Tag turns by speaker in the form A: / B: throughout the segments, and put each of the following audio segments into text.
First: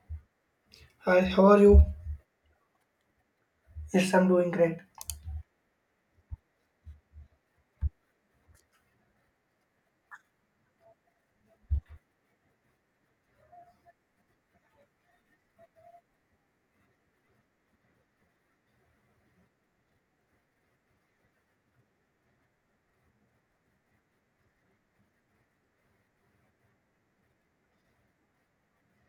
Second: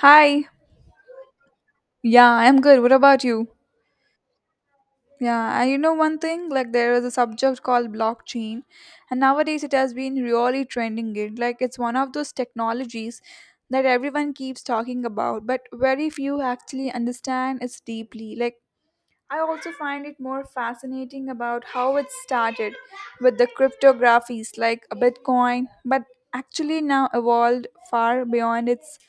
A: Hi.
B: Hi, how are you?
A: Yeah, I'm good. What about you?
B: Yes, I'm doing great.
A: Yeah, and you know one thing, like there is a subject called blockchain, and nowadays it has been really trending it. Like it's one of those technologies that everyone keeps talking about, but very few actually understand it deeply. Like I also find it more fascinating about how it started with the cryptographies like a Bitcoin, but actually now evolved far beyond its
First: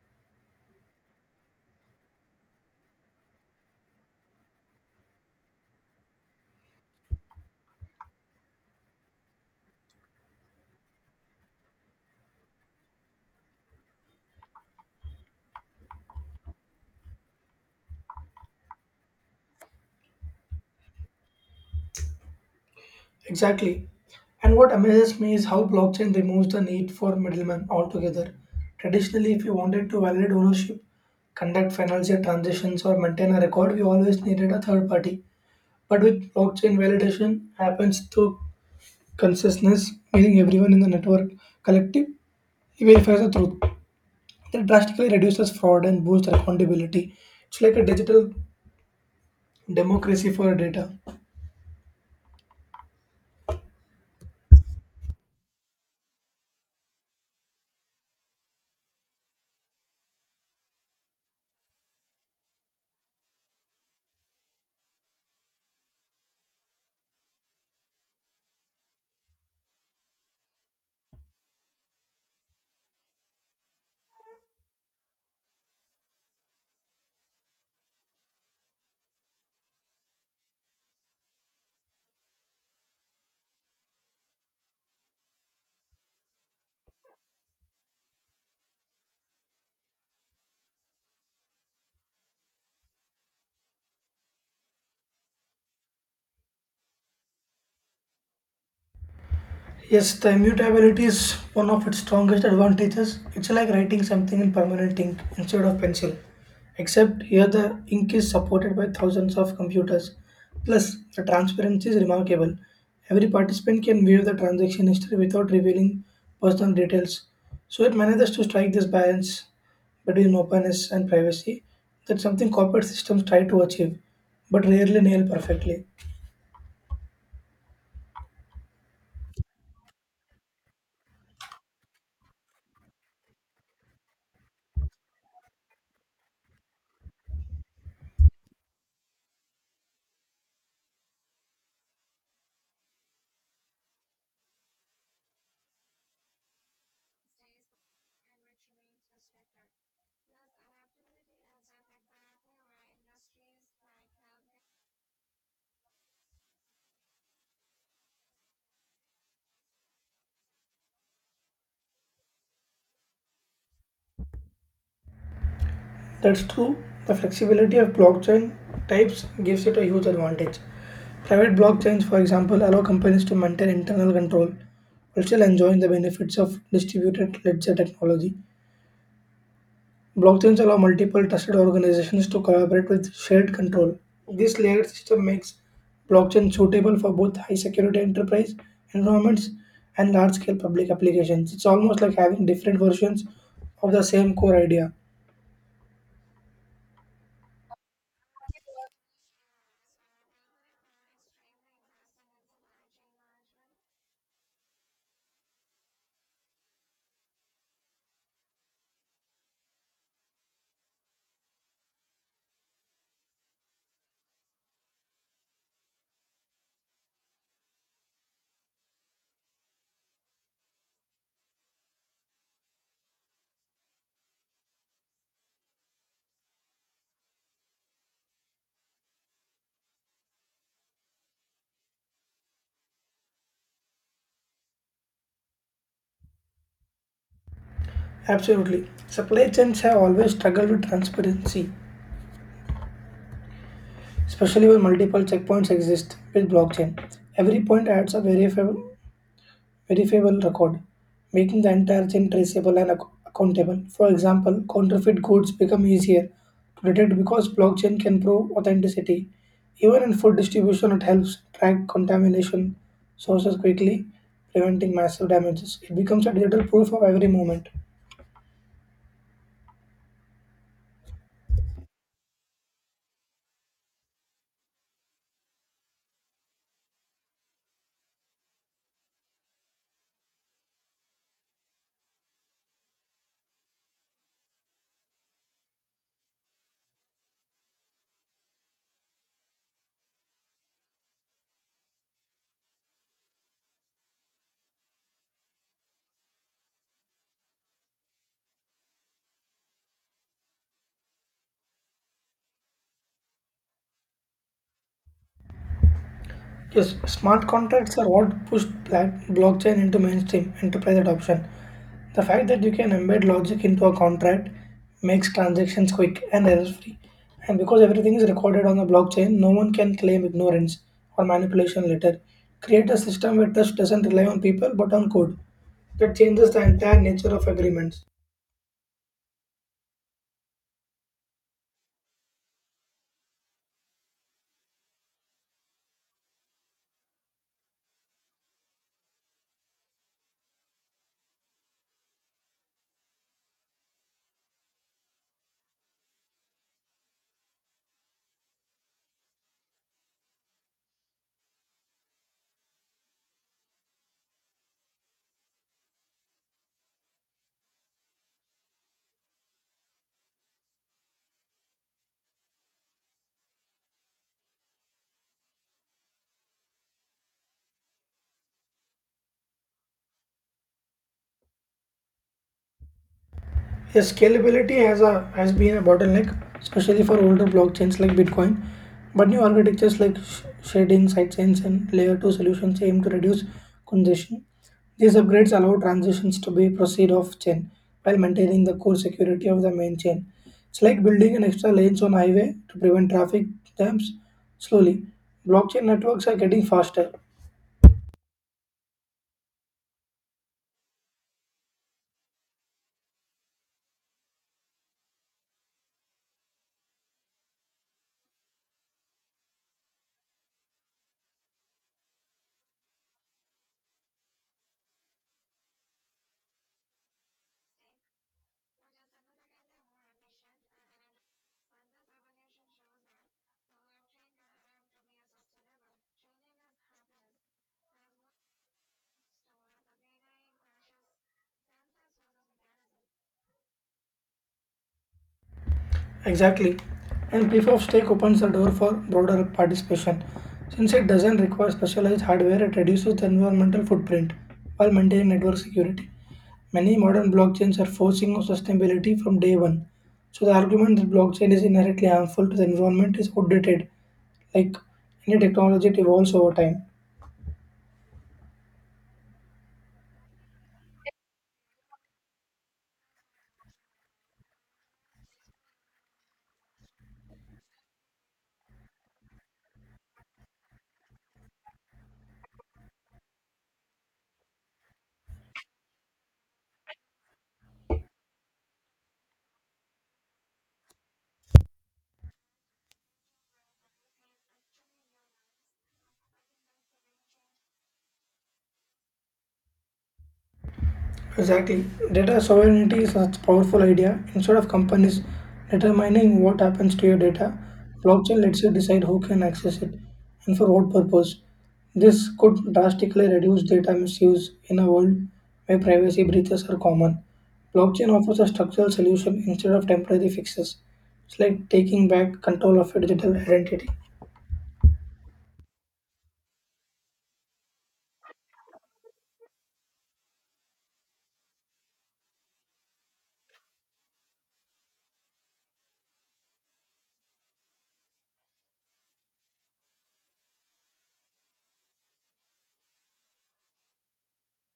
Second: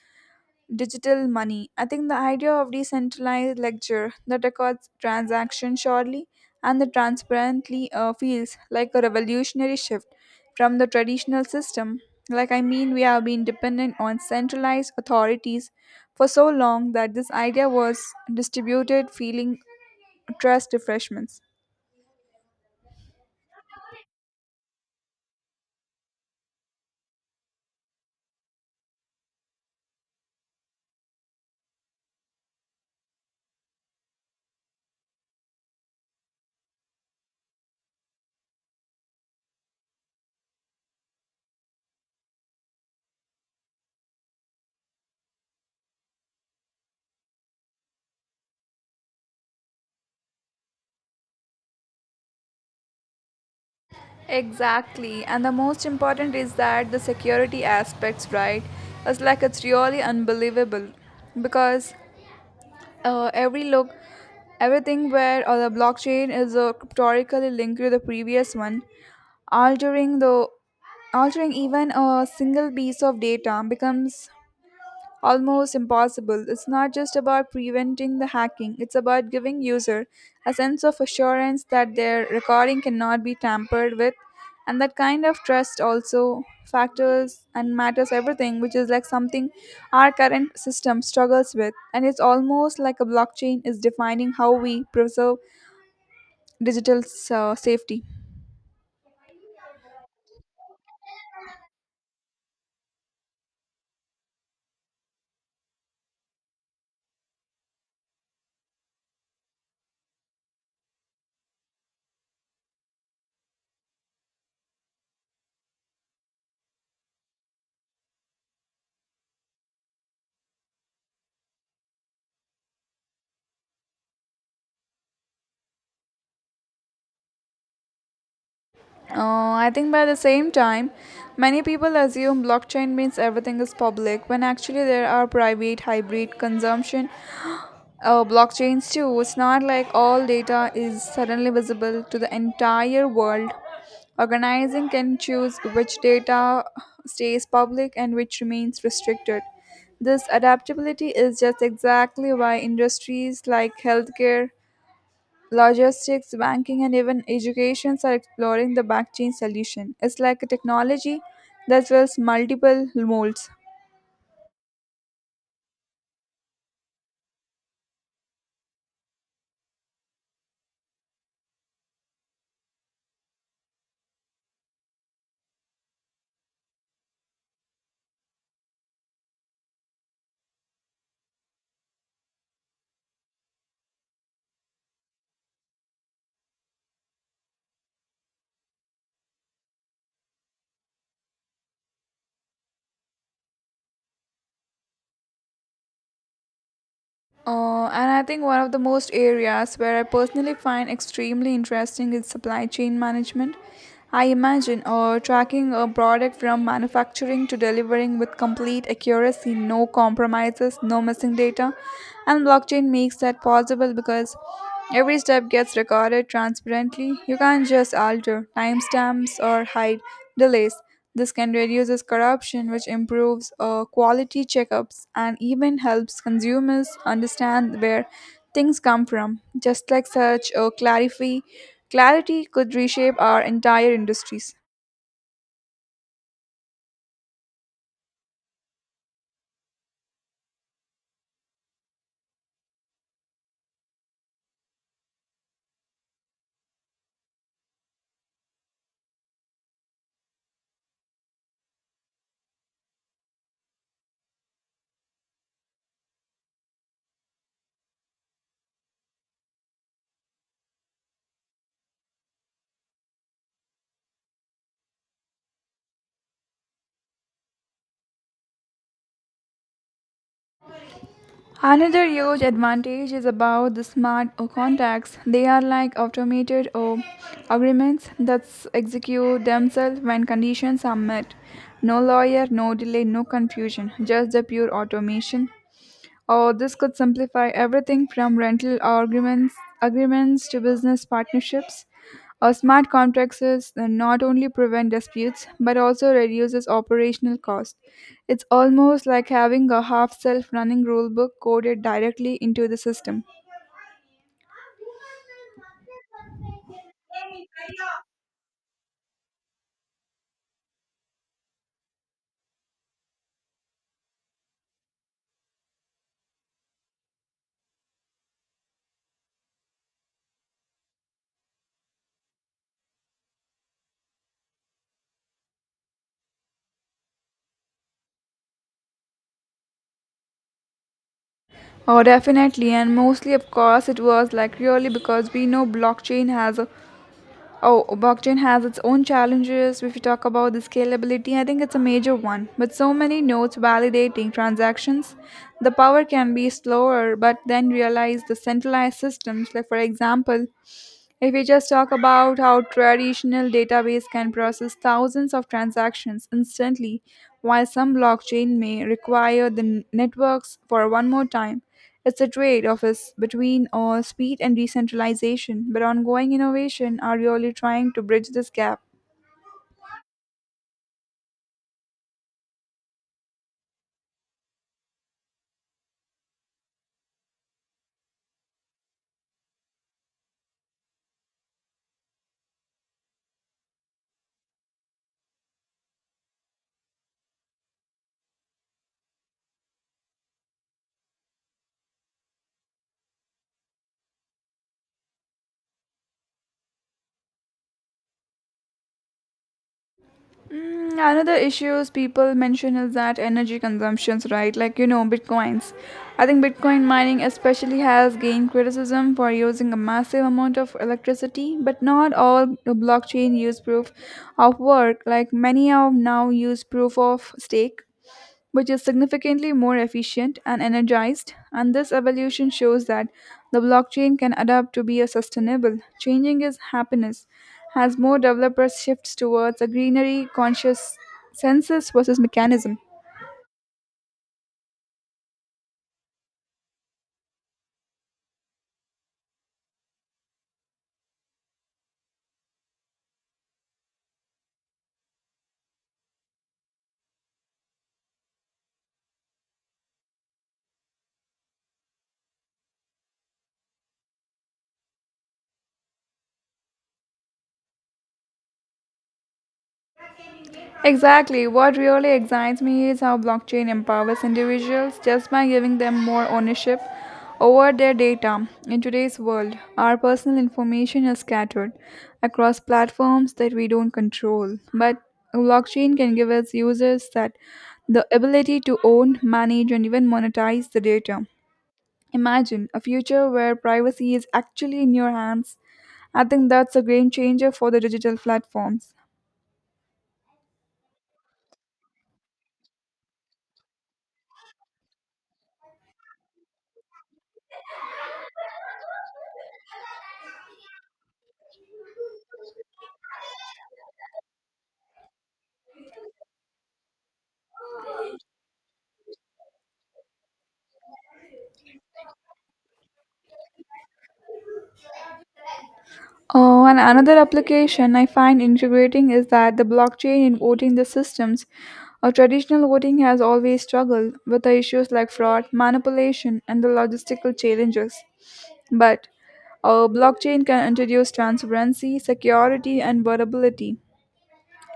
A: digital money. I think the idea of decentralized ledger that records transactions surely and the transparently feels like a revolutionary shift from the traditional system. Like I mean, we have been dependent on centralized authorities for so long that this idea was distributed, feeling trust refreshments.
B: Exactly. And what amazes me is how blockchain removes the need for middlemen altogether. Traditionally, if you wanted to validate ownership, conduct financial transactions, or maintain a record, we always needed a third party. But with blockchain, validation happens through consciousness, meaning everyone in the network collective verifies the truth. That drastically reduces fraud and boosts accountability. It's like a digital democracy for data.
A: Exactly, and the most important is that the security aspects, right? It's like it's really unbelievable because uh, every look Everything where the blockchain is cryptorically linked to the previous one, altering the altering even a single piece of data becomes almost impossible. It's not just about preventing the hacking, it's about giving user a sense of assurance that their recording cannot be tampered with. And that kind of trust also factors and matters everything, which is like something our current system struggles with. And it's almost like a blockchain is defining how we preserve digital safety.
B: Yes, the immutability is one of its strongest advantages. It's like writing something in permanent ink instead of pencil. Except here the ink is supported by thousands of computers. Plus, the transparency is remarkable. Every participant can view the transaction history without revealing personal details. So it manages to strike this balance between openness and privacy that something corporate systems try to achieve, but rarely nail perfectly.
A: I think by the same time, many people assume blockchain means everything is public when actually there are private, hybrid consumption blockchains too. It's not like all data is suddenly visible to the entire world. Organizing can choose which data stays public and which remains restricted. This adaptability is just exactly why industries like healthcare, logistics, banking, and even educations are exploring the blockchain solution. It's like a technology that fills multiple molds.
B: That's true. The flexibility of blockchain types gives it a huge advantage. Private blockchains, for example, allow companies to maintain internal control while still enjoying the benefits of distributed ledger technology. Blockchains allow multiple trusted organizations to collaborate with shared control. This layered system makes blockchain suitable for both high security enterprise environments and large scale public applications. It's almost like having different versions of the same core idea.
A: And I think one of the most areas where I personally find extremely interesting is supply chain management. I imagine tracking a product from manufacturing to delivering with complete accuracy, no compromises, no missing data. And blockchain makes that possible because every step gets recorded transparently. You can't just alter timestamps or hide delays. This can reduce corruption, which improves quality checkups and even helps consumers understand where things come from. Just like such, clarity could reshape our entire industries.
B: Absolutely. Supply chains have always struggled with transparency, especially when multiple checkpoints exist with blockchain. Every point adds a verifiable record, making the entire chain traceable and accountable. For example, counterfeit goods become easier to detect because blockchain can prove authenticity. Even in food distribution, it helps track contamination sources quickly, preventing massive damages. It becomes a digital proof of every moment.
A: Another huge advantage is about the smart contracts. They are like automated agreements that execute themselves when conditions are met. No lawyer, no delay, no confusion, just the pure automation. Oh, this could simplify everything from agreements to business partnerships. Or smart contracts is- not only prevent disputes but also reduces operational cost. It's almost like having a half-self-running rulebook coded directly into the system.
B: Yes, smart contracts are what pushed blockchain into mainstream enterprise adoption. The fact that you can embed logic into a contract makes transactions quick and error-free. And because everything is recorded on the blockchain, no one can claim ignorance or manipulation later. Create a system where trust doesn't rely on people but on code. That changes the entire nature of agreements.
A: Oh, definitely, and mostly, of course, it was like really because we know blockchain has a Oh, blockchain has its own challenges. If you talk about the scalability, I think it's a major one. With so many nodes validating transactions, the power can be slower, but then realize the centralized systems, like for example, if we just talk about how traditional database can process thousands of transactions instantly, while some blockchain may require the n- networks for one more time, it's a trade-off is between speed and decentralization. But ongoing innovation are really trying to bridge this gap.
B: Yeah, scalability has been a bottleneck, especially for older blockchains like Bitcoin. But new architectures like shading, sidechains, and layer two solutions aim to reduce congestion. These upgrades allow transitions to be proceed off chain while maintaining the core security of the main chain. It's like building an extra lanes on highway to prevent traffic jams slowly. Blockchain networks are getting faster.
A: Another issues people mention is that energy consumptions, right? Like you know, bitcoins. I think Bitcoin mining especially has gained criticism for using a massive amount of electricity, but not all blockchain use proof of work. Like many are now use proof of stake, which is significantly more efficient and energized. And this evolution shows that the blockchain can adapt to be a sustainable, changing its happiness as more developers shifts towards a greenery conscious census versus mechanism.
B: Exactly. And proof of stake opens the door for broader participation. Since it doesn't require specialized hardware, it reduces the environmental footprint while maintaining network security. Many modern blockchains are forcing on sustainability from day one. So the argument that blockchain is inherently harmful to the environment is outdated. Like any technology, it evolves over time.
A: Exactly. What really excites me is how blockchain empowers individuals just by giving them more ownership over their data. In today's world, our personal information is scattered across platforms that we don't control. But blockchain can give us users that the ability to own, manage, and even monetize the data. Imagine a future where privacy is actually in your hands. I think that's a game changer for the digital platforms.
B: Exactly. Data sovereignty is such a powerful idea. Instead of companies determining what happens to your data, blockchain lets you decide who can access it and for what purpose. This could drastically reduce data misuse in a world where privacy breaches are common. Blockchain offers a structural solution instead of temporary fixes. It's like taking back control of your digital identity.
A: Oh, and another application I find integrating is that the blockchain in voting the systems. Our traditional voting has always struggled with the issues like fraud, manipulation, and the logistical challenges. But our blockchain can introduce transparency, security, and vulnerability.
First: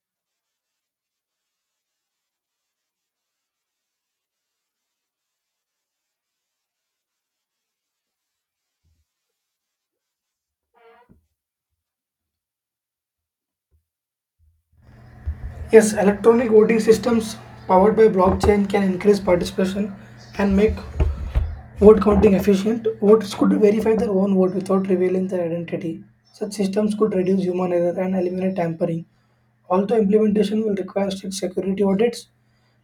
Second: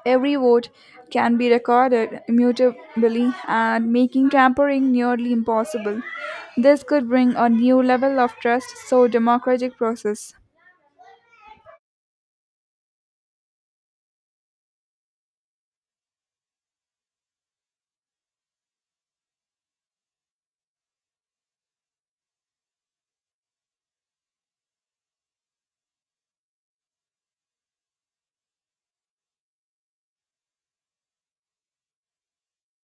A: Every vote can be recorded immutably and making tampering nearly impossible. This could bring a new level of trust so democratic process.
B: Yes, electronic voting systems powered by blockchain can increase participation and make vote counting efficient. Voters could verify their own vote without revealing their identity. Such systems could reduce human error and eliminate tampering. Although implementation will require strict security audits,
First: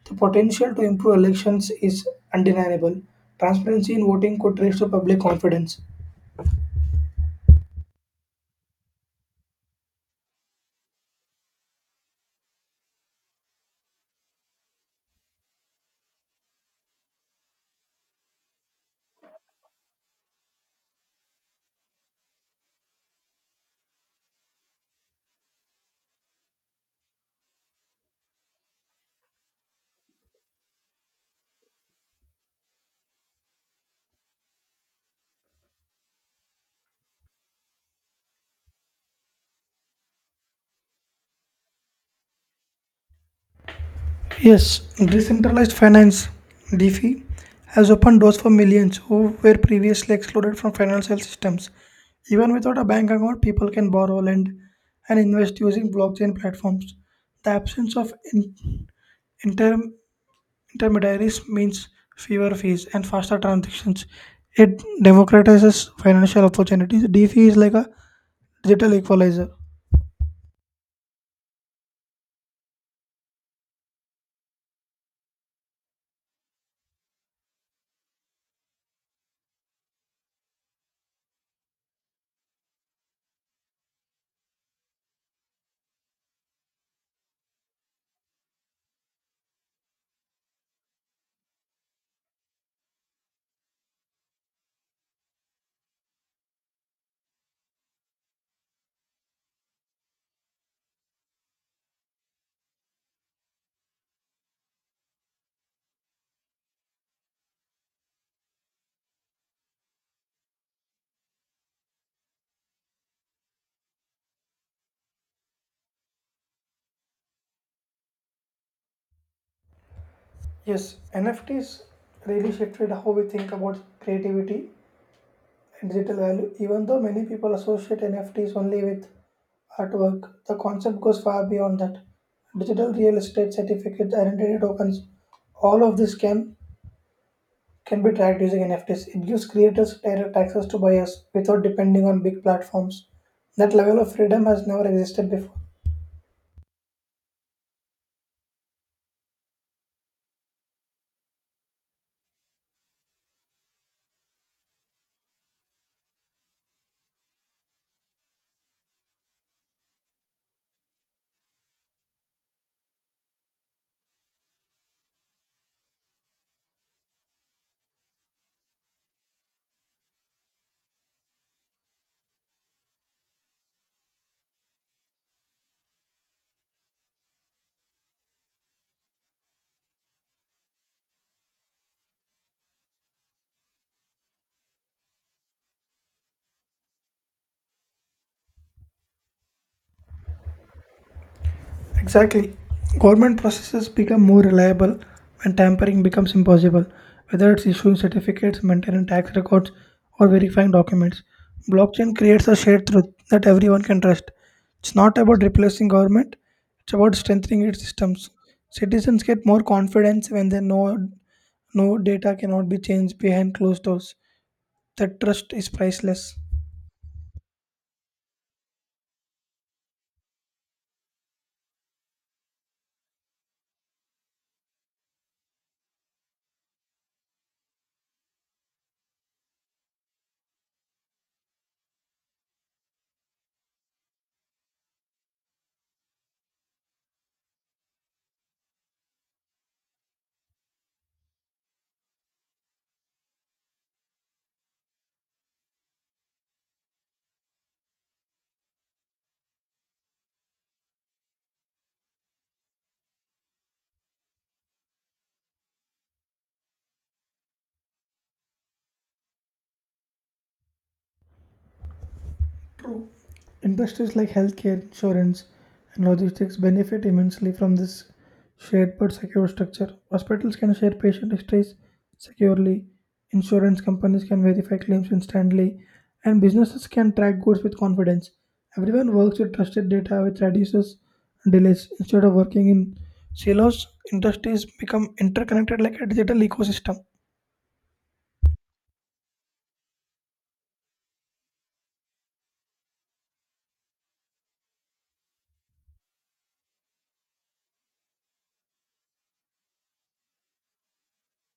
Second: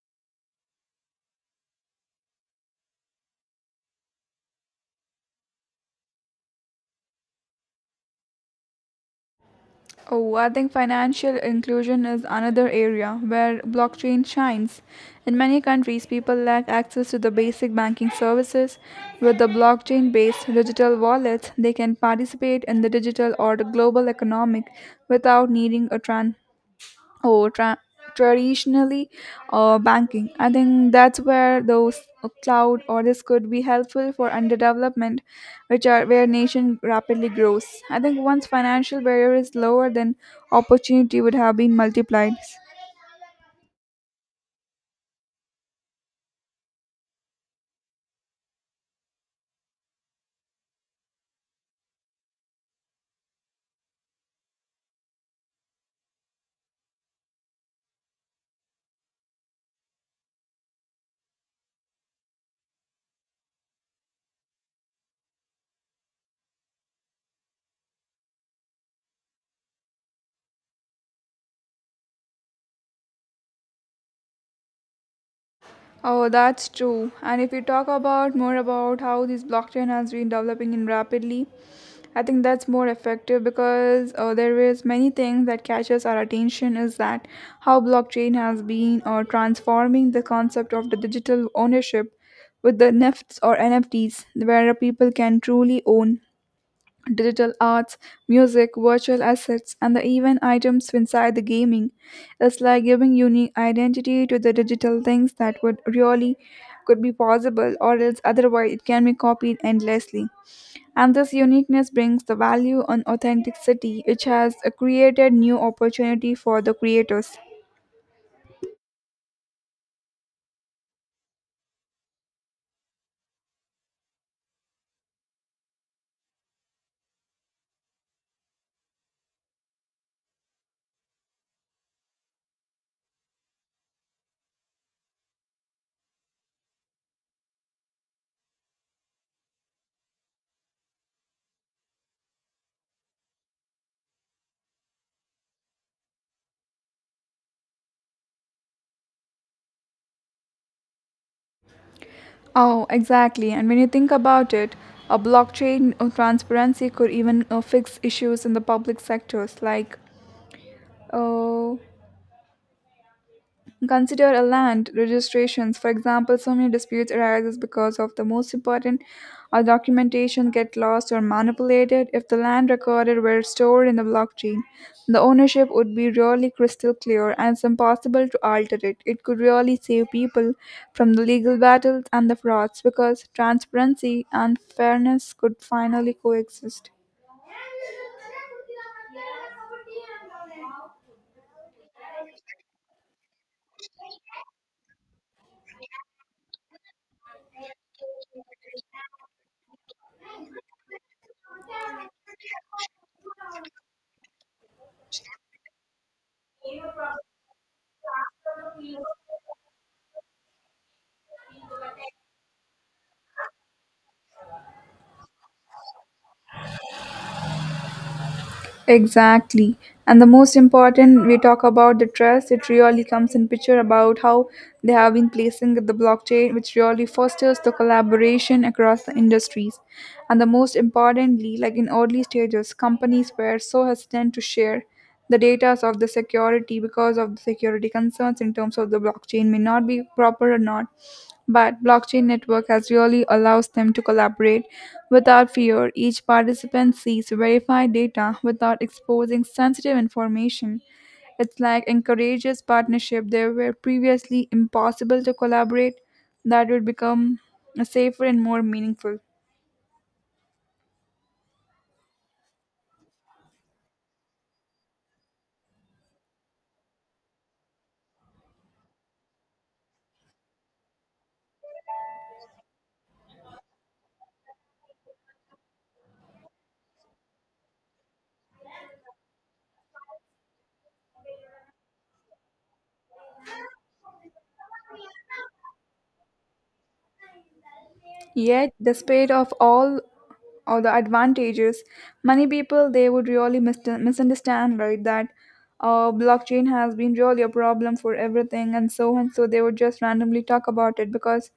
B: the potential to improve elections is undeniable. Transparency in voting could raise to public confidence.
A: Oh, I think financial inclusion is another area where blockchain shines. In many countries, people lack access to the basic banking services. With the blockchain based digital wallets, they can participate in the digital or the global economic without needing a oh tra- traditionally banking. I think that's where those cloud orders could be helpful for underdevelopment which are where nation rapidly grows. I think once financial barrier is lower then opportunity would have been multiplied.
B: Yes, decentralized finance (DeFi) has opened doors for millions who were previously excluded from financial systems. Even without a bank account, people can borrow, lend, and invest using blockchain platforms. The absence of inter- intermediaries means fewer fees and faster transactions. It democratizes financial opportunities. DeFi is like a digital equalizer.
A: Oh, that's true. And if we talk about more about how this blockchain has been developing in rapidly, I think that's more effective because there is many things that catches our attention is that how blockchain has been transforming the concept of the digital ownership with the NFTs, where people can truly own digital arts, music, virtual assets, and the even items inside the gaming. It's like giving unique identity to the digital things that would really could be possible or else otherwise it can be copied endlessly. And this uniqueness brings the value on authenticity, which has created new opportunity for the creators.
B: Yes, NFTs really shifted how we think about creativity digital value. Even though many people associate NFTs only with artwork, the concept goes far beyond that. Digital real estate certificates, identity tokens, all of this can be tracked using NFTs. It gives creators direct access to buyers without depending on big platforms. That level of freedom has never existed before.
A: Oh, exactly. And when you think about it, a blockchain transparency could even fix issues in the public sectors like uh, consider a land registrations. For example, so many disputes arises because of the most important documentation get lost or manipulated. If the land recorded were stored in the blockchain, the ownership would be really crystal clear and it's impossible to alter it. It could really save people from the legal battles and the frauds because transparency and fairness could finally coexist.
B: Exactly. Government processes become more reliable when tampering becomes impossible, whether it's issuing certificates, maintaining tax records, or verifying documents. Blockchain creates a shared truth that everyone can trust. It's not about replacing government, it's about strengthening its systems. Citizens get more confidence when they know no data cannot be changed behind closed doors. That trust is priceless.
A: Exactly. And the most important, we talk about the trust. It really comes in picture about how they have been placing the blockchain, which really fosters the collaboration across the industries. And the most importantly, like in early stages, companies were so hesitant to share the data of the security because of the security concerns in terms of the blockchain may not be proper or not. But blockchain network has really allows them to collaborate without fear. Each participant sees verified data without exposing sensitive information. It's like encourages partnership there were previously impossible to collaborate that would become safer and more meaningful.
B: True. Industries like healthcare, insurance, and logistics benefit immensely from this shared but secure structure. Hospitals can share patient histories securely, insurance companies can verify claims instantly, and businesses can track goods with confidence. Everyone works with trusted data, which reduces delays. Instead of working in silos, industries become interconnected like a digital ecosystem.
A: Yet, despite of all of the advantages, many people they would really mis- misunderstand right that blockchain has been really a problem for everything and so they would just randomly talk about it because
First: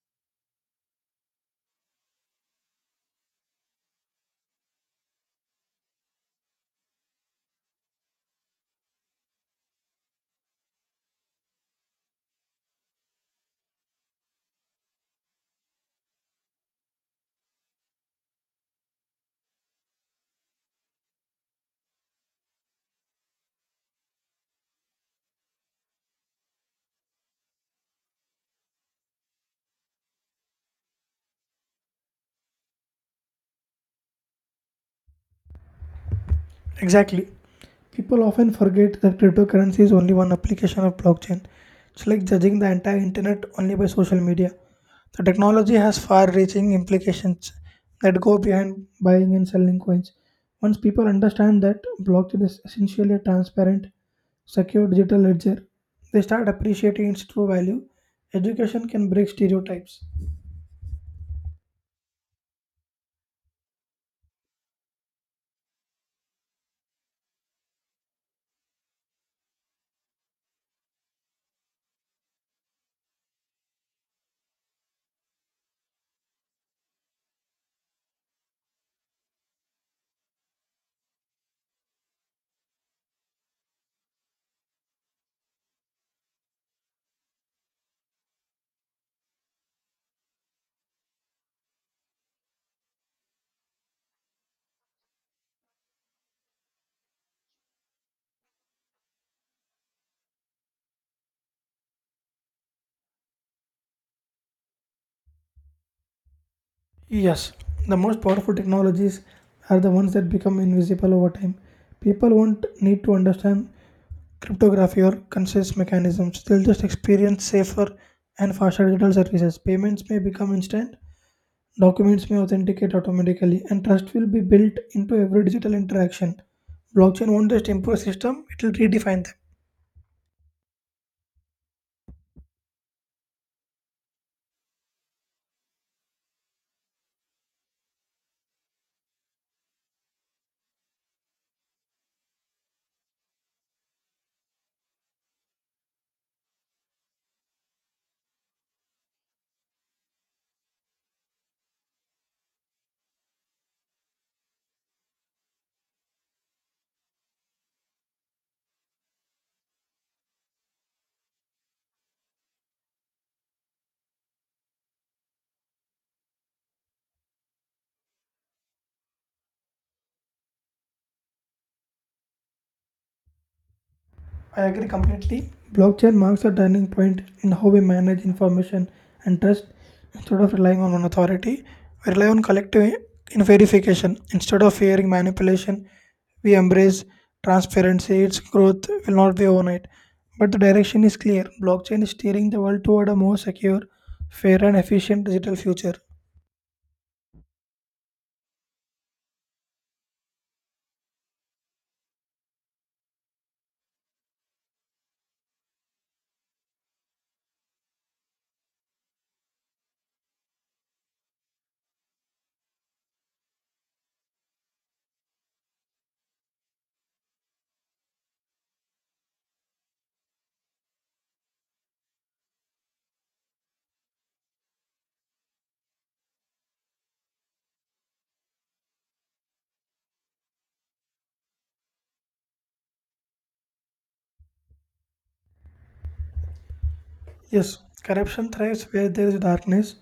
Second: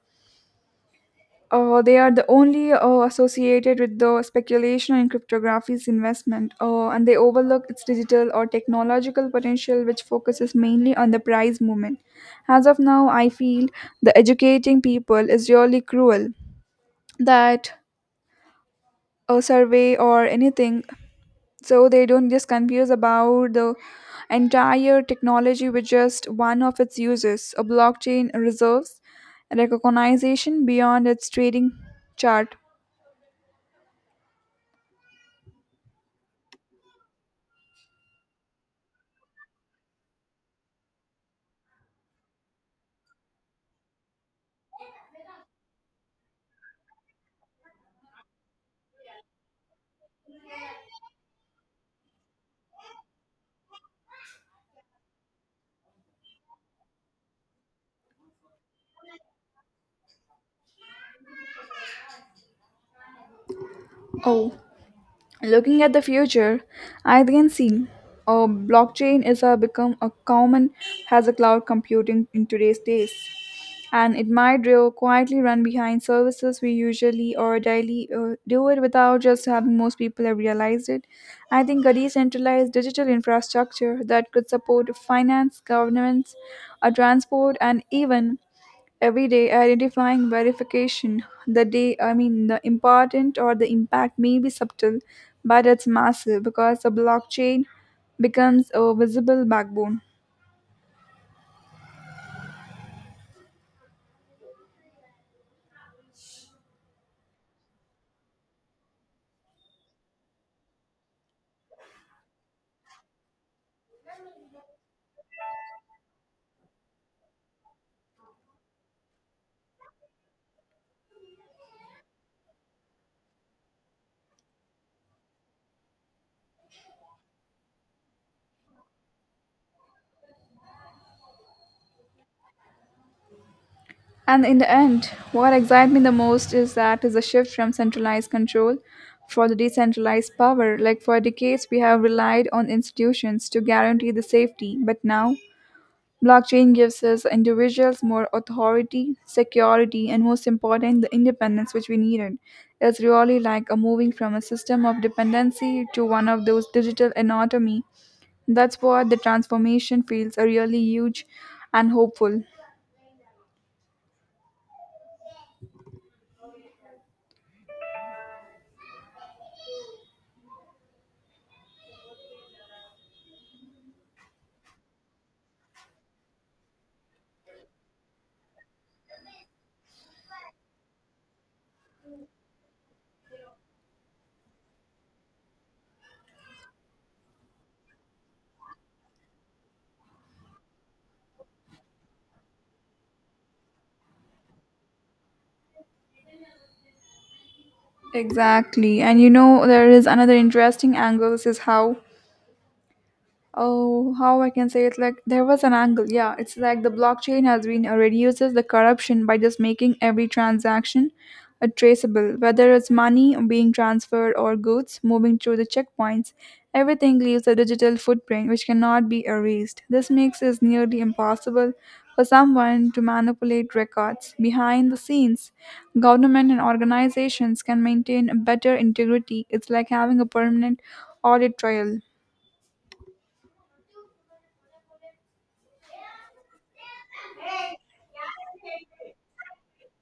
A: they are the only associated with the speculation in cryptography's investment and they overlook its digital or technological potential which focuses mainly on the price movement. As of now I feel the educating people is really cruel, that a survey or anything, so they don't just confuse about the entire technology with just one of its uses. A blockchain reserves recognition beyond its trading chart.
B: Exactly. People often forget that cryptocurrency is only one application of blockchain. It's like judging the entire internet only by social media. The technology has far reaching implications that go behind buying and selling coins. Once people understand that blockchain is essentially a transparent, secure digital ledger, they start appreciating its true value. Education can break stereotypes.
A: Oh, looking at the future I can see a blockchain is a become a common as a cloud computing in today's days, and it might grow quietly run behind services we usually or daily do it without just having most people have realized it. I think a decentralized digital infrastructure that could support finance governance, transport and even everyday identifying verification the day. I mean the important or the impact may be subtle, but it's massive because the blockchain becomes a visible backbone.
B: Yes, the most powerful technologies are the ones that become invisible over time. People won't need to understand cryptography or consensus mechanisms. They'll just experience safer and faster digital services. Payments may become instant, documents may authenticate automatically, and trust will be built into every digital interaction. Blockchain won't just improve system, it will redefine them.
A: And in the end, what excites me the most is that is a shift from centralized control for the decentralized power. Like for decades, we have relied on institutions to guarantee the safety, but now blockchain gives us individuals more authority, security, and most important, the independence which we needed. It's really like a moving from a system of dependency to one of those digital anatomy. That's what the transformation feels are really huge and hopeful.
B: I agree completely. Blockchain marks a turning point in how we manage information and trust instead of relying on one authority. We rely on collective in verification. Instead of fearing manipulation, we embrace transparency. Its growth will not be overnight. But the direction is clear. Blockchain is steering the world toward a more secure, fair, and efficient digital future.
A: Exactly. And you know, there is another interesting angle. This is how, oh how I can say it like there was an angle yeah, it's like the blockchain has been reduces the corruption by just making every transaction traceable, whether it's money being transferred or goods moving through the checkpoints. Everything leaves a digital footprint which cannot be erased. This makes it nearly impossible for someone to manipulate records behind the scenes. Government and organizations can maintain a better integrity. It's like having a permanent audit trail.
B: Yes, corruption thrives where there is darkness,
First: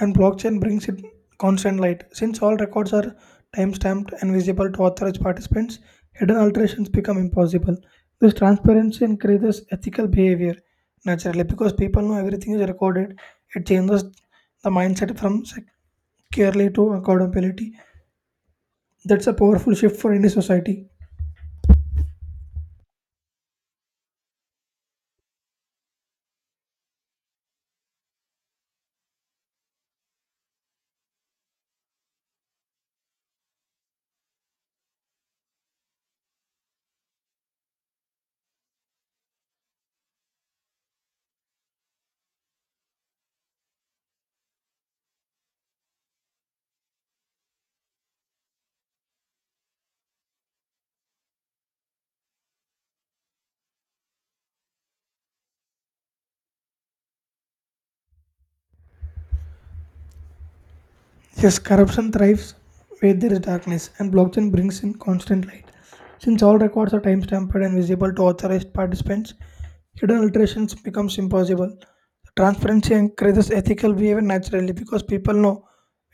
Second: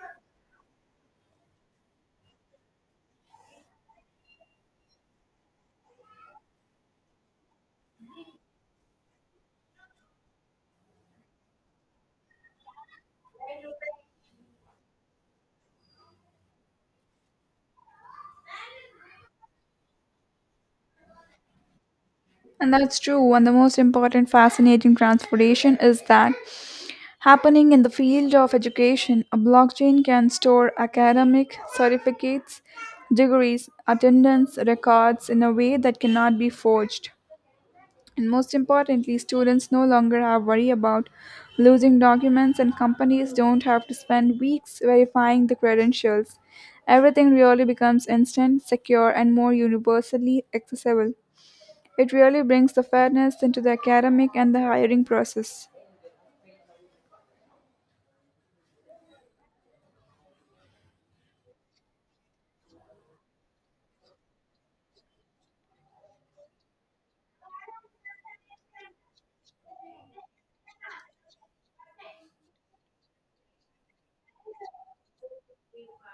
B: and blockchain brings it constant light. Since all records are timestamped and visible to authorized participants, hidden alterations become impossible. This transparency increases ethical behavior naturally because people know everything is recorded. It changes the mindset from securely to accountability. That's a powerful shift for any society.
A: And that's true. And the most important fascinating transformation is that happening in the field of education, a blockchain can store academic certificates, degrees, attendance records in a way that cannot be forged. And most importantly, students no longer have worry about losing documents and companies don't have to spend weeks verifying the credentials. Everything really becomes instant, secure, and more universally accessible. It really brings the fairness into the academic and the hiring process.
B: Yes, corruption thrives where there is darkness, and blockchain brings in constant light. Since all records are time stamped and visible to authorized participants, hidden alterations becomes impossible. Transparency encourages ethical behavior naturally because people know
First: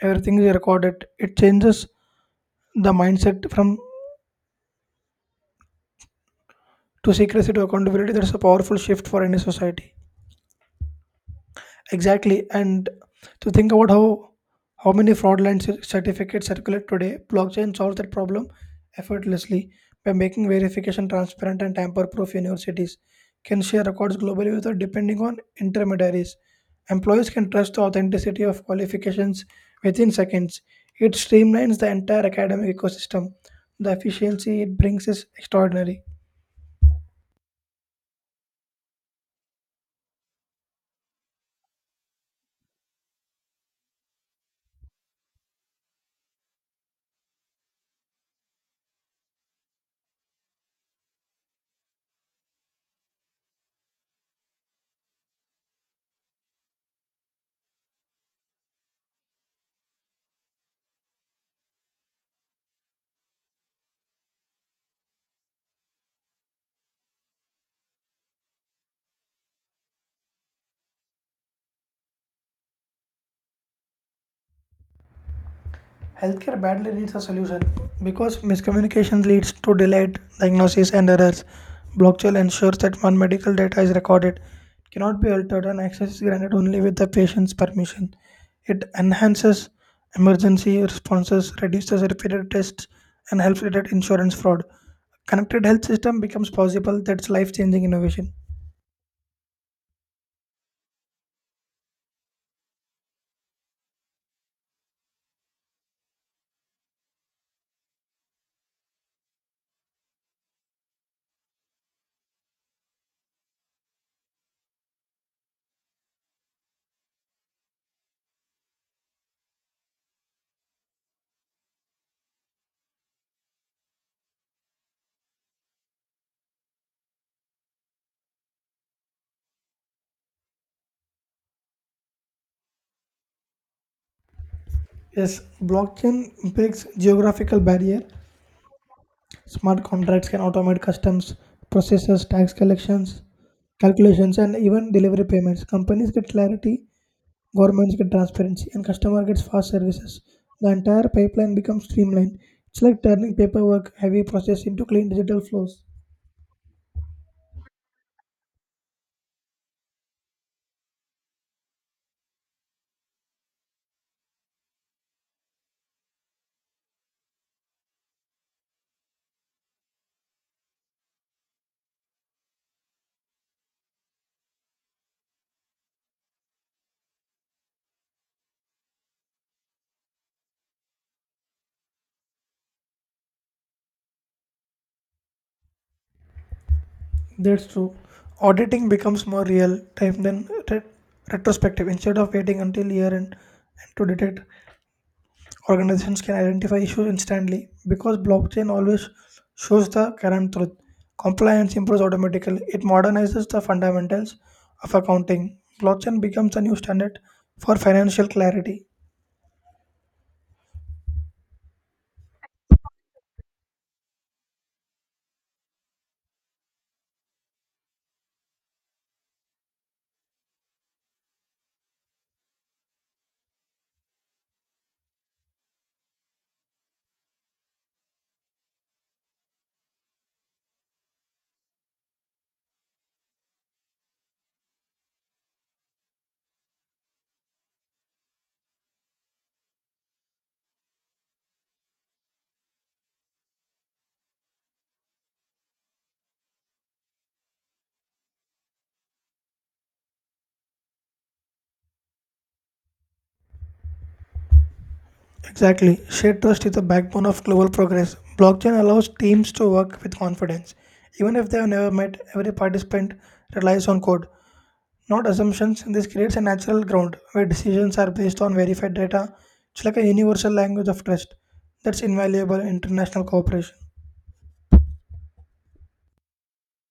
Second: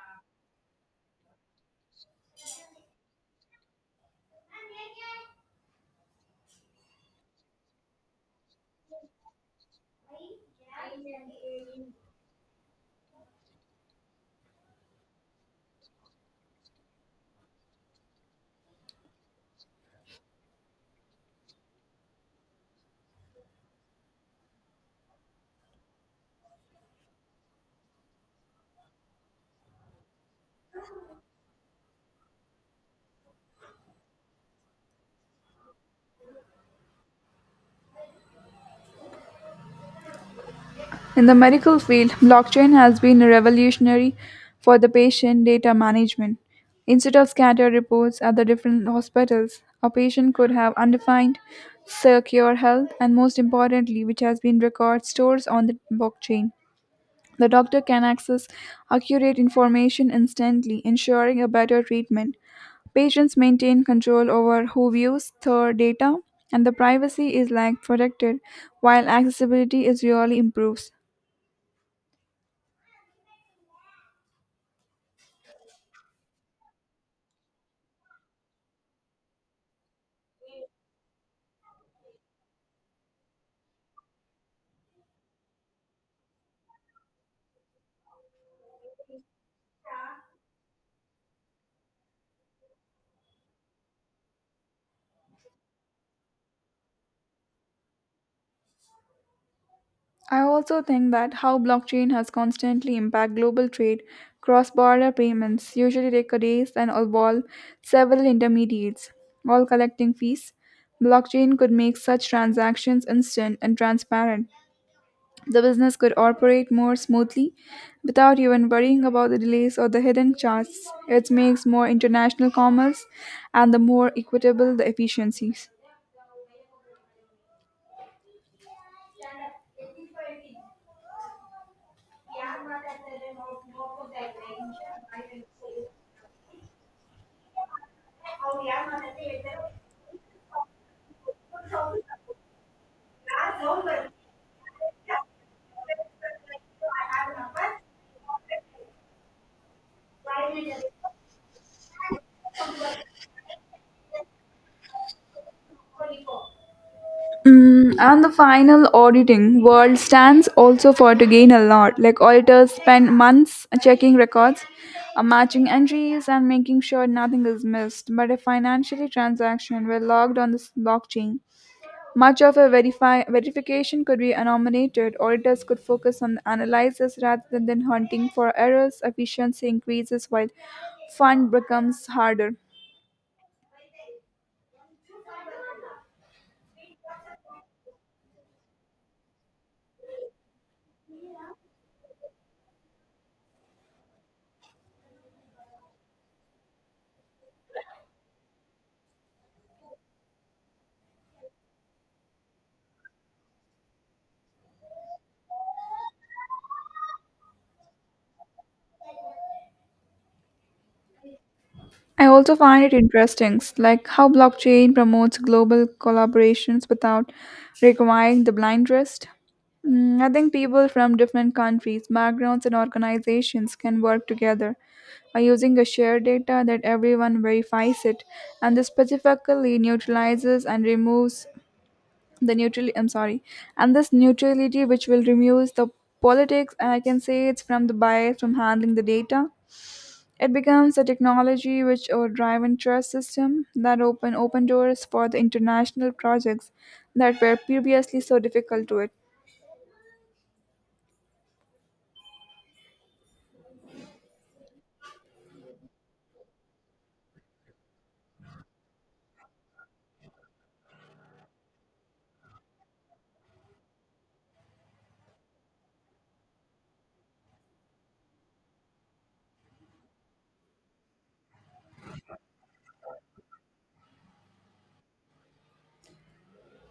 B: everything is recorded. It changes the mindset from to secrecy to accountability. That's a powerful shift for any society. Exactly. And to think about how many fraudulent certificates circulate today, blockchain solves that problem effortlessly by making verification transparent and tamper-proof. Universities can share records globally without depending on intermediaries. Employees can trust the authenticity of qualifications within seconds. It streamlines the entire academic ecosystem. The efficiency it brings is extraordinary.
A: In the medical field, blockchain has been revolutionary for the patient data management. Instead of scattered reports at the different hospitals, a patient could have undefined, secure health, and most importantly, which has been record stores on the blockchain. The doctor can access accurate information instantly, ensuring a better treatment. Patients maintain control over who views their data, and the privacy is like protected, while accessibility is really improves.
B: Healthcare badly needs a solution because miscommunication leads to delayed diagnosis and errors. Blockchain ensures that one medical data is recorded, cannot be altered, and access is granted only with the patient's permission. It enhances emergency responses, reduces repeated tests, and helps detect insurance fraud. Connected health system becomes possible. That's life-changing innovation.
A: I also think that how blockchain has constantly impacted global trade, cross-border payments usually take days and involve several intermediates, all collecting fees. Blockchain could make such transactions instant and transparent. The business could operate more smoothly without even worrying about the delays or the hidden charges. It makes more international commerce and the more equitable the efficiencies.
B: Yes, blockchain breaks geographical barrier. Smart contracts can automate customs processes, tax collections, calculations, and even delivery payments. Companies get clarity, governments get transparency, and customer gets fast services. The entire pipeline becomes streamlined. It's like turning paperwork, heavy process into clean digital flows.
A: And the final auditing world stands also for to gain a lot. Like auditors spend months checking records, matching entries, and making sure nothing is missed. But if financial transaction were logged on the blockchain, much of a verification could be anonymized. Auditors could focus on analysis rather than hunting for errors. Efficiency increases while fun becomes harder.
B: That's true. Auditing becomes more real time than retrospective. Instead of waiting until year end and to detect organizations can identify issues instantly because blockchain always shows the current truth. Compliance improves automatically. It modernizes the fundamentals of accounting. Blockchain becomes a new standard for financial clarity.
A: I also find it interesting, like how blockchain promotes global collaborations without requiring the blind trust. I think people from different countries, backgrounds, and organizations can work together by using a shared data that everyone verifies it, and this specifically neutralizes and removes the neutral. I'm sorry, and this neutrality which will remove the politics, and I can say it's from the bias from handling the data. It becomes a technology which drive and trust system that open doors for the international projects that were previously so difficult to it.
B: Exactly. Shared trust is the backbone of global progress. Blockchain allows teams to work with confidence. Even if they have never met, every participant relies on code, not assumptions. This creates a natural ground where decisions are based on verified data. It's like a universal language of trust that's invaluable in international cooperation.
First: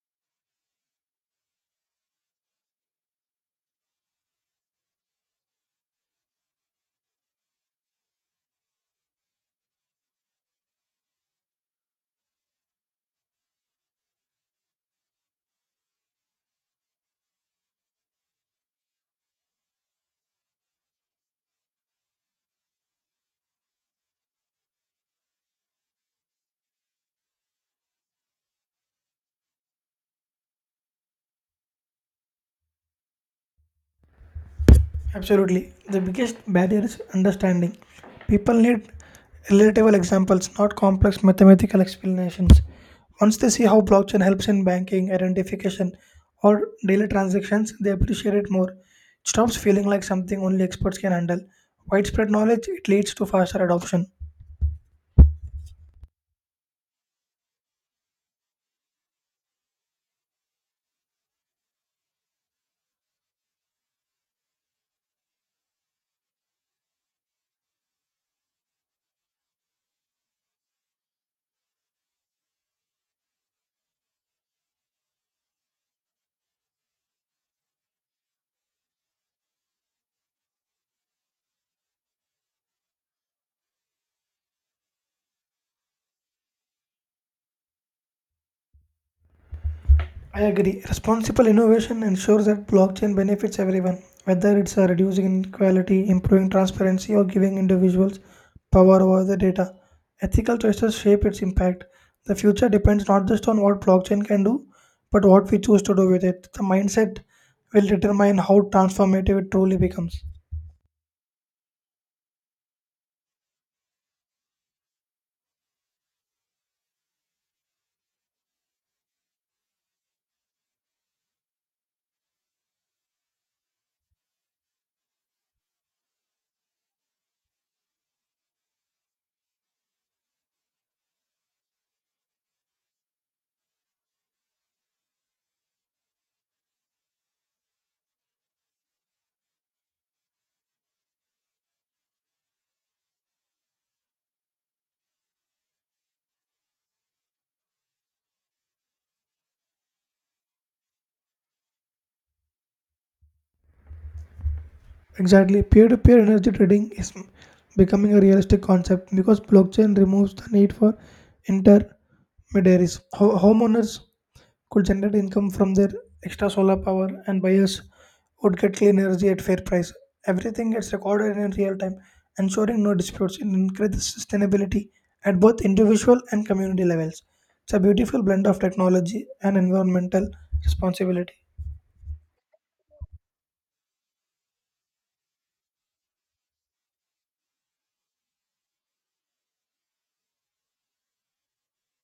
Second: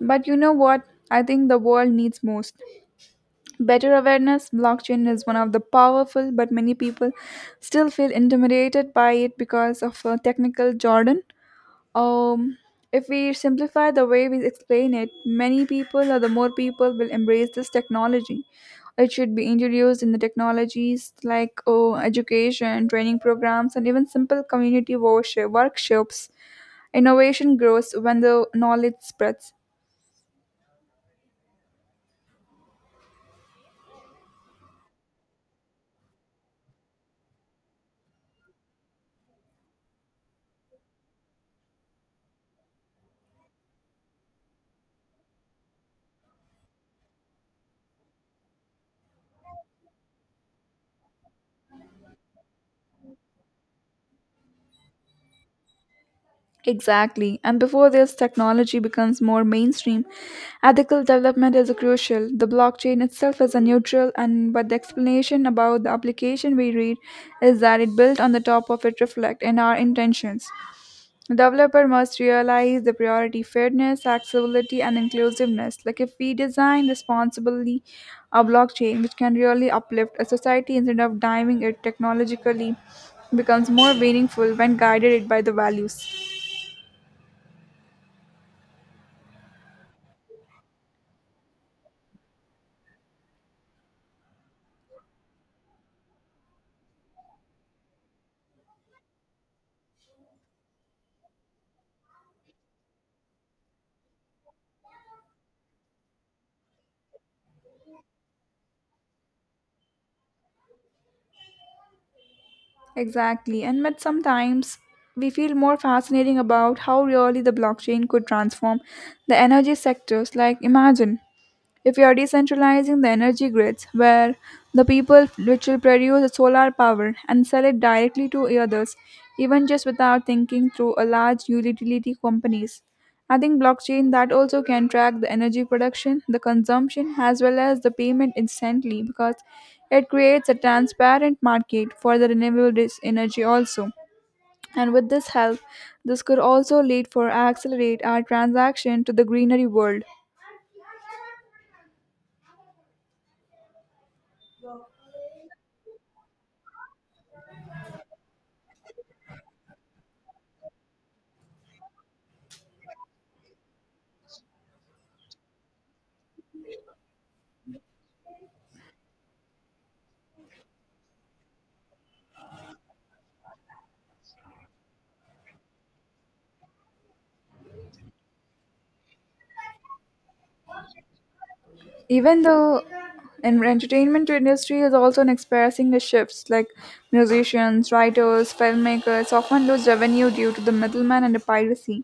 A: But you know what? I think the world needs most better awareness. Blockchain is one of the powerful, but many people still feel intimidated by it because of a technical jargon. Um, if we simplify the way we explain it, many people or the more people will embrace this technology. It should be introduced in the technologies like oh, education, training programs, and even simple community worship, workshops. Innovation grows when the knowledge spreads.
B: Absolutely. The biggest barrier is understanding. People need relatable examples, not complex mathematical explanations. Once they see how blockchain helps in banking, identification, or daily transactions, they appreciate it more. It stops feeling like something only experts can handle. Widespread knowledge, it leads to faster adoption.
A: Exactly. And before this technology becomes more mainstream, ethical development is crucial. The blockchain itself is a neutral and but the explanation about the application we read is that it built on the top of it reflect in our intentions. Developer must realize the priority fairness, accessibility and inclusiveness. Like if we design responsibly a blockchain which can really uplift a society instead of diving it technologically becomes more meaningful when guided it by the values.
B: I agree. Responsible innovation ensures that blockchain benefits everyone, whether it's reducing inequality, improving transparency, or giving individuals power over the data. Ethical choices shape its impact. The future depends not just on what blockchain can do, but what we choose to do with it. The mindset will determine how transformative it truly becomes.
A: Exactly. And but sometimes we feel more fascinating about how really the blockchain could transform the energy sectors. Like imagine if you are decentralizing the energy grids where the people which will produce the solar power and sell it directly to others, even just without thinking through a large utility companies. I think blockchain that also can track the energy production, the consumption, as well as the payment instantly because it creates a transparent market for the renewable energy also. And with this help, this could also lead for accelerate our transaction to the greenery world.
B: Exactly. Peer to peer energy trading is becoming a realistic concept because blockchain removes the need for intermediaries. Homeowners could generate income from their extra solar power, and buyers would get clean energy at fair price. Everything gets recorded in real time, ensuring no disputes and increases sustainability at both individual and community levels. It's a beautiful blend of technology and environmental responsibility.
A: Even though and entertainment industry is also experiencing the shifts like musicians, writers, filmmakers often lose revenue due to the middleman and the piracy,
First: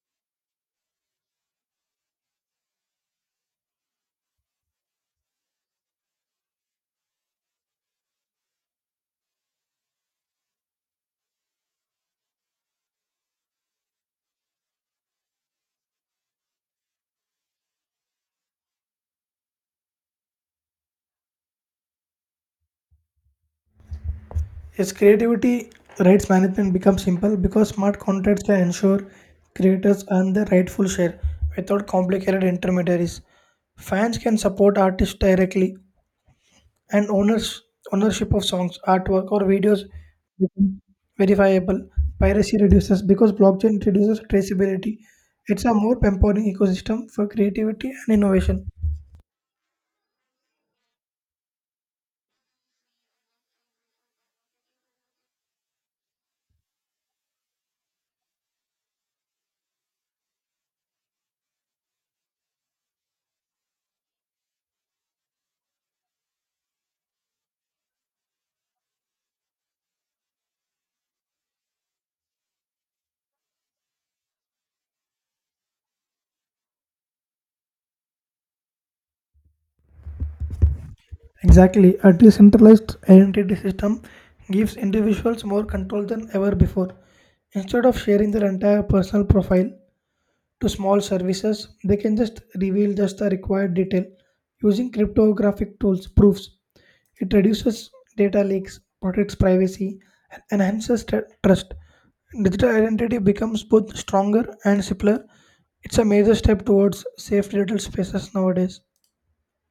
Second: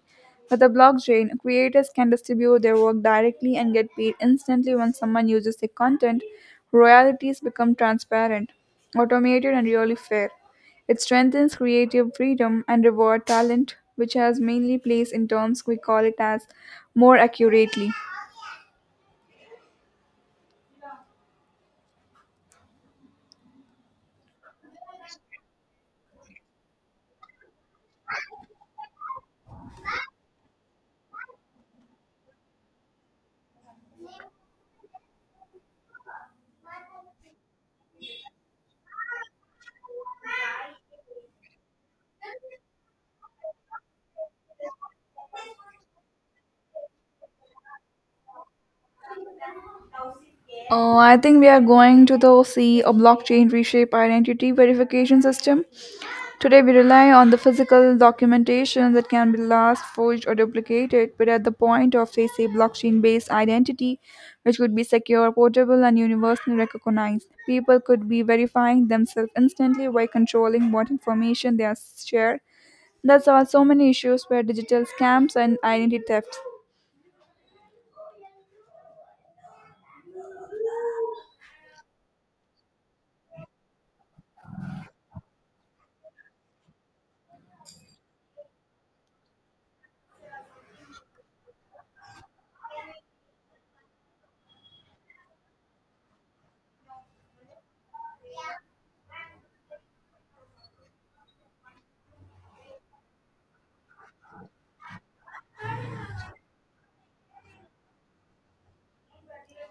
A: with the blockchain creators can distribute their work directly and get paid instantly when someone uses their content. Royalties become transparent, automated, and really fair. It strengthens creative freedom and reward talent which has mainly placed in terms we call it as more accurately.
B: Its creativity rights management becomes simple because smart contracts can ensure creators earn their rightful share without complicated intermediaries. Fans can support artists directly and ownership of songs, artwork, or videos become verifiable. Piracy reduces because blockchain reduces traceability. It's a more empowering ecosystem for creativity and innovation.
A: Oh, I think we are going to the see a blockchain reshape identity verification system. Today we rely on the physical documentation that can be lost, forged, or duplicated, but at the point of say blockchain-based identity, which could be secure, portable, and universally recognized, people could be verifying themselves instantly by controlling what information they are shared. That's why so many issues where digital scams and identity theft.
B: Exactly, a decentralized identity system gives individuals more control than ever before. Instead of sharing their entire personal profile, to small services, they can just reveal just the required detail using cryptographic tools proofs. It reduces data leaks, protects privacy, and enhances trust. Digital identity becomes both stronger and simpler. It's a major step towards safe digital spaces nowadays.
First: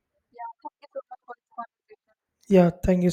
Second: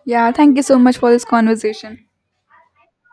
A: Yeah, thank you so much for this conversation.
B: Yeah, thank you